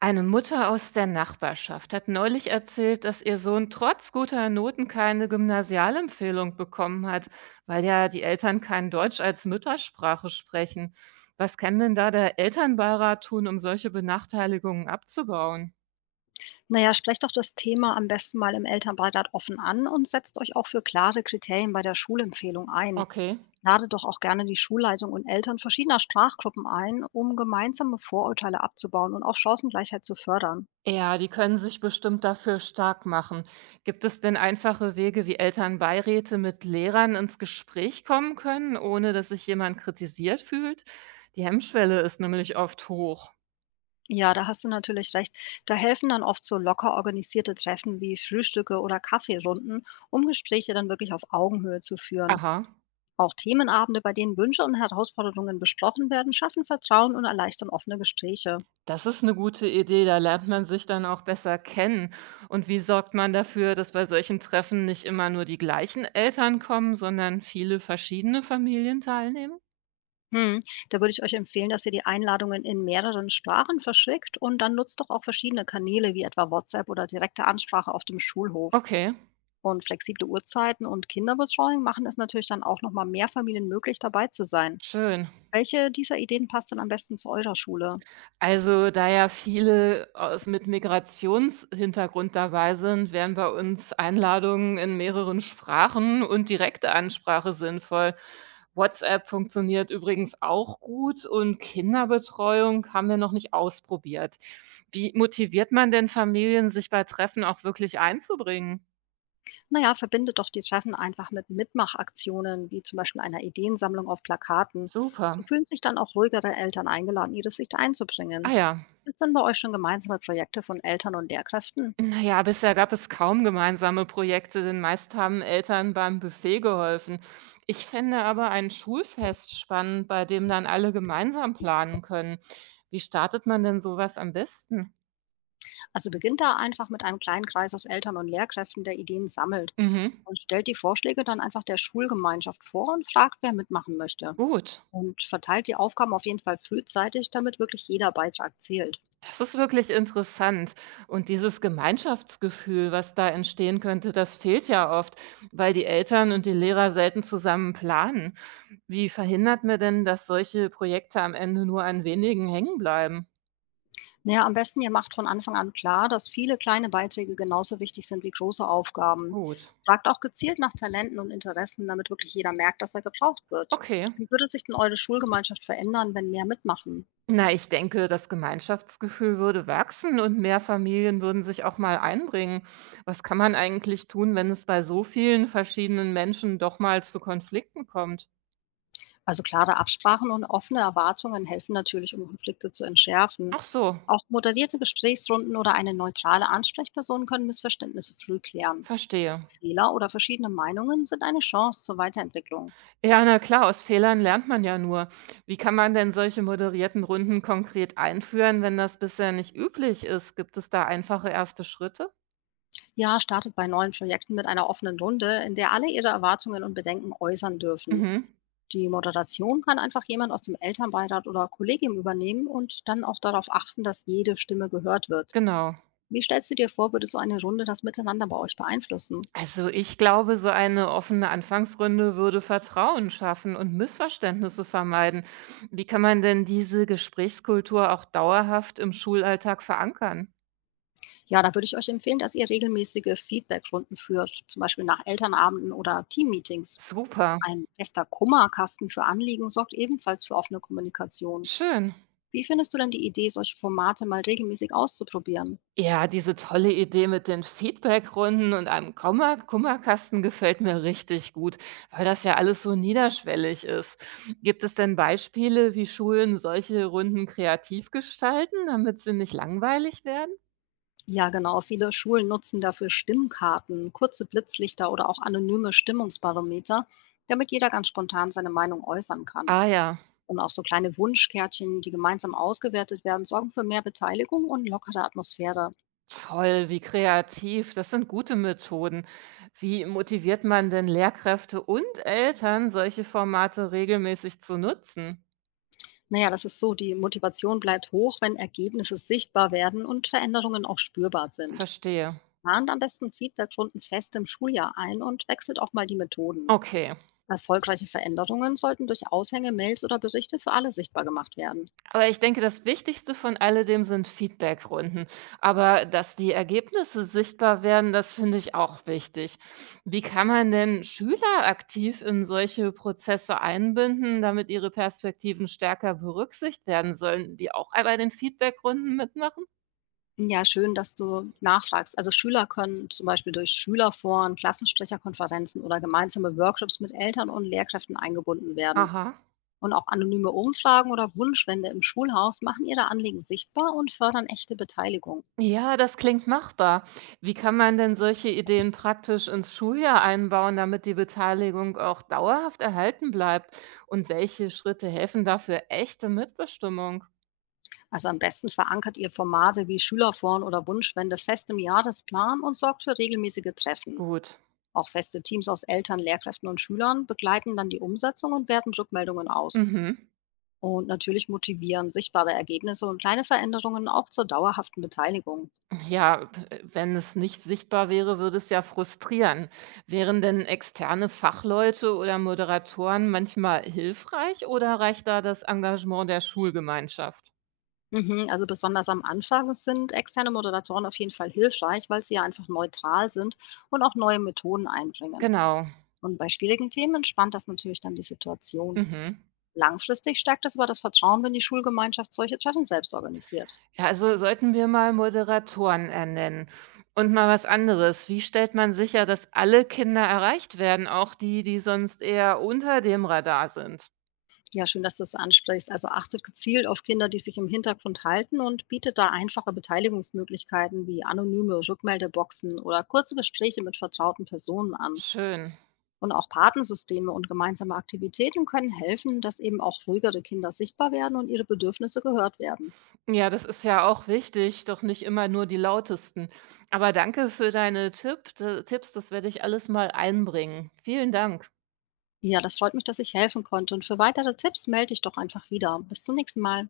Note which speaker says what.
Speaker 1: Eine Mutter aus der Nachbarschaft hat neulich erzählt, dass ihr Sohn trotz guter Noten keine Gymnasialempfehlung bekommen hat, weil ja die Eltern kein Deutsch als Muttersprache sprechen. Was kann denn da der Elternbeirat tun, um solche Benachteiligungen abzubauen?
Speaker 2: Na ja, sprecht doch das Thema am besten mal im Elternbeirat offen an und setzt euch auch für klare Kriterien bei der Schulempfehlung ein.
Speaker 1: Okay.
Speaker 2: Ladet doch auch gerne die Schulleitung und Eltern verschiedener Sprachgruppen ein, um gemeinsame Vorurteile abzubauen und auch Chancengleichheit zu fördern.
Speaker 1: Ja, die können sich bestimmt dafür stark machen. Gibt es denn einfache Wege, wie Elternbeiräte mit Lehrern ins Gespräch kommen können, ohne dass sich jemand kritisiert fühlt? Die Hemmschwelle ist nämlich oft hoch.
Speaker 2: Ja, da hast du natürlich recht. Da helfen dann oft so locker organisierte Treffen wie Frühstücke oder Kaffeerunden, um Gespräche dann wirklich auf Augenhöhe zu führen.
Speaker 1: Aha.
Speaker 2: Auch Themenabende, bei denen Wünsche und Herausforderungen besprochen werden, schaffen Vertrauen und erleichtern offene Gespräche.
Speaker 1: Das ist eine gute Idee, da lernt man sich dann auch besser kennen. Und wie sorgt man dafür, dass bei solchen Treffen nicht immer nur die gleichen Eltern kommen, sondern viele verschiedene Familien teilnehmen?
Speaker 2: Mhm. Da würde ich euch empfehlen, dass ihr die Einladungen in mehreren Sprachen verschickt und dann nutzt doch auch verschiedene Kanäle wie etwa WhatsApp oder direkte Ansprache auf dem Schulhof.
Speaker 1: Okay,
Speaker 2: Und flexible Uhrzeiten und Kinderbetreuung machen es natürlich dann auch nochmal mehr Familien möglich, dabei zu sein.
Speaker 1: schön.
Speaker 2: Welche dieser Ideen passt denn am besten zu eurer Schule?
Speaker 1: Also, da ja viele aus mit Migrationshintergrund dabei sind, wären bei uns Einladungen in mehreren Sprachen und direkte Ansprache sinnvoll. WhatsApp funktioniert übrigens auch gut und Kinderbetreuung haben wir noch nicht ausprobiert. Wie motiviert man denn Familien, sich bei Treffen auch wirklich einzubringen?
Speaker 2: Naja, verbindet doch die Treffen einfach mit Mitmachaktionen, wie zum Beispiel einer Ideensammlung auf Plakaten. So
Speaker 1: Super.
Speaker 2: fühlen sich dann auch ruhigere Eltern eingeladen, ihre Sicht
Speaker 1: Ah
Speaker 2: einzubringen.
Speaker 1: ja.
Speaker 2: Ist denn bei euch schon gemeinsame Projekte von Eltern und Lehrkräften?
Speaker 1: Na ja, bisher gab es kaum gemeinsame Projekte, denn meist haben Eltern beim Buffet geholfen. Ich fände aber ein Schulfest spannend, bei dem dann alle gemeinsam planen können. Wie startet man denn sowas am besten?
Speaker 2: Also beginnt da einfach mit einem kleinen Kreis aus Eltern und Lehrkräften, der Ideen sammelt
Speaker 1: Mhm.
Speaker 2: und stellt die Vorschläge dann einfach der Schulgemeinschaft vor und fragt, wer mitmachen möchte.
Speaker 1: Gut.
Speaker 2: Und verteilt die Aufgaben auf jeden Fall frühzeitig, damit wirklich jeder Beitrag zählt.
Speaker 1: Das ist wirklich interessant. Und dieses Gemeinschaftsgefühl, was da entstehen könnte, das fehlt ja oft, weil die Eltern und die Lehrer selten zusammen planen. Wie verhindert man denn, dass solche Projekte am Ende nur an wenigen hängen bleiben?
Speaker 2: Naja, am besten, ihr macht von Anfang an klar, dass viele kleine Beiträge genauso wichtig sind wie große Aufgaben.
Speaker 1: Gut.
Speaker 2: Fragt auch gezielt nach Talenten und Interessen, damit wirklich jeder merkt, dass er gebraucht wird.
Speaker 1: Okay.
Speaker 2: Wie würde sich denn eure Schulgemeinschaft verändern, wenn mehr mitmachen?
Speaker 1: Na, ich denke, das Gemeinschaftsgefühl würde wachsen und mehr Familien würden sich auch mal einbringen. Was kann man eigentlich tun, wenn es bei so vielen verschiedenen Menschen doch mal zu Konflikten kommt?
Speaker 2: Also klare Absprachen und offene Erwartungen helfen natürlich, um Konflikte zu entschärfen.
Speaker 1: Ach so,
Speaker 2: Auch moderierte Gesprächsrunden oder eine neutrale Ansprechperson können Missverständnisse früh klären.
Speaker 1: verstehe.
Speaker 2: Fehler oder verschiedene Meinungen sind eine Chance zur Weiterentwicklung.
Speaker 1: Ja, na klar, aus Fehlern lernt man ja nur. Wie kann man denn solche moderierten Runden konkret einführen, wenn das bisher nicht üblich ist? Gibt es da einfache erste Schritte?
Speaker 2: Ja, startet bei neuen Projekten mit einer offenen Runde, in der alle ihre Erwartungen und Bedenken äußern dürfen.
Speaker 1: Mhm,
Speaker 2: Die Moderation kann einfach jemand aus dem Elternbeirat oder Kollegium übernehmen und dann auch darauf achten, dass jede Stimme gehört wird.
Speaker 1: genau.
Speaker 2: Wie stellst du dir vor, würde so eine Runde das Miteinander bei euch beeinflussen?
Speaker 1: Also, ich glaube, so eine offene Anfangsrunde würde Vertrauen schaffen und Missverständnisse vermeiden. Wie kann man denn diese Gesprächskultur auch dauerhaft im Schulalltag verankern?
Speaker 2: Ja, da würde ich euch empfehlen, dass ihr regelmäßige Feedbackrunden führt, zum Beispiel nach Elternabenden oder Teammeetings.
Speaker 1: Super,
Speaker 2: Ein fester Kummerkasten für Anliegen sorgt ebenfalls für offene Kommunikation.
Speaker 1: schön.
Speaker 2: Wie findest du denn die Idee, solche Formate mal regelmäßig auszuprobieren?
Speaker 1: Ja, diese tolle Idee mit den Feedbackrunden und einem Komma Kummerkasten gefällt mir richtig gut, weil das ja alles so niederschwellig ist. Gibt es denn Beispiele, wie Schulen solche Runden kreativ gestalten, damit sie nicht langweilig werden?
Speaker 2: Ja, genau. Viele Schulen nutzen dafür Stimmkarten, kurze Blitzlichter oder auch anonyme Stimmungsbarometer, damit jeder ganz spontan seine Meinung äußern kann.
Speaker 1: Ah ja.
Speaker 2: Und auch so kleine Wunschkärtchen, die gemeinsam ausgewertet werden, sorgen für mehr Beteiligung und lockere Atmosphäre.
Speaker 1: Toll, wie kreativ. Das sind gute Methoden. Wie motiviert man denn Lehrkräfte und Eltern, solche Formate regelmäßig zu nutzen?
Speaker 2: Naja, das ist so, die Motivation bleibt hoch, wenn Ergebnisse sichtbar werden und Veränderungen auch spürbar sind.
Speaker 1: Verstehe.
Speaker 2: Plant am besten Feedbackrunden fest im Schuljahr ein und wechselt auch mal die Methoden.
Speaker 1: Okay.
Speaker 2: Erfolgreiche Veränderungen sollten durch Aushänge, Mails oder Berichte für alle sichtbar gemacht werden.
Speaker 1: Aber ich denke, das Wichtigste von alledem sind Feedbackrunden. Aber dass die Ergebnisse sichtbar werden, das finde ich auch wichtig. Wie kann man denn Schüler aktiv in solche Prozesse einbinden, damit ihre Perspektiven stärker berücksichtigt werden sollen, die auch bei den Feedbackrunden mitmachen?
Speaker 2: Ja, schön, dass du nachfragst. Also Schüler können zum Beispiel durch Schülerforen, Klassensprecherkonferenzen oder gemeinsame Workshops mit Eltern und Lehrkräften eingebunden werden.
Speaker 1: Aha.
Speaker 2: Und auch anonyme Umfragen oder Wunschwände im Schulhaus machen ihre Anliegen sichtbar und fördern echte Beteiligung.
Speaker 1: Ja, das klingt machbar. Wie kann man denn solche Ideen praktisch ins Schuljahr einbauen, damit die Beteiligung auch dauerhaft erhalten bleibt? Und welche Schritte helfen dafür echte Mitbestimmung?
Speaker 2: Also am besten verankert ihr Formate wie Schülerforen oder Wunschwände fest im Jahresplan und sorgt für regelmäßige Treffen.
Speaker 1: Gut.
Speaker 2: Auch feste Teams aus Eltern, Lehrkräften und Schülern begleiten dann die Umsetzung und werten Rückmeldungen aus.
Speaker 1: Mhm.
Speaker 2: Und natürlich motivieren sichtbare Ergebnisse und kleine Veränderungen auch zur dauerhaften Beteiligung.
Speaker 1: Ja, wenn es nicht sichtbar wäre, würde es ja frustrieren. Wären denn externe Fachleute oder Moderatoren manchmal hilfreich oder reicht da das Engagement der Schulgemeinschaft?
Speaker 2: Mhm, also besonders am Anfang sind externe Moderatoren auf jeden Fall hilfreich, weil sie ja einfach neutral sind und auch neue Methoden einbringen.
Speaker 1: Genau.
Speaker 2: Und bei schwierigen Themen entspannt das natürlich dann die Situation.
Speaker 1: Mhm.
Speaker 2: Langfristig stärkt es aber das Vertrauen, wenn die Schulgemeinschaft solche Treffen selbst organisiert.
Speaker 1: Ja, also sollten wir mal Moderatoren ernennen und mal was anderes. Wie stellt man sicher, dass alle Kinder erreicht werden, auch die, die sonst eher unter dem Radar sind?
Speaker 2: Ja, schön, dass du es ansprichst. Also achtet gezielt auf Kinder, die sich im Hintergrund halten und bietet da einfache Beteiligungsmöglichkeiten wie anonyme Rückmeldeboxen oder kurze Gespräche mit vertrauten Personen an.
Speaker 1: Schön.
Speaker 2: Und auch Patensysteme und gemeinsame Aktivitäten können helfen, dass eben auch ruhigere Kinder sichtbar werden und ihre Bedürfnisse gehört werden.
Speaker 1: Ja, das ist ja auch wichtig, doch nicht immer nur die lautesten. Aber danke für deine Tipps, das werde ich alles mal einbringen. Vielen Dank.
Speaker 2: Ja, das freut mich, dass ich helfen konnte. Und für weitere Tipps melde ich doch einfach wieder. Bis zum nächsten Mal.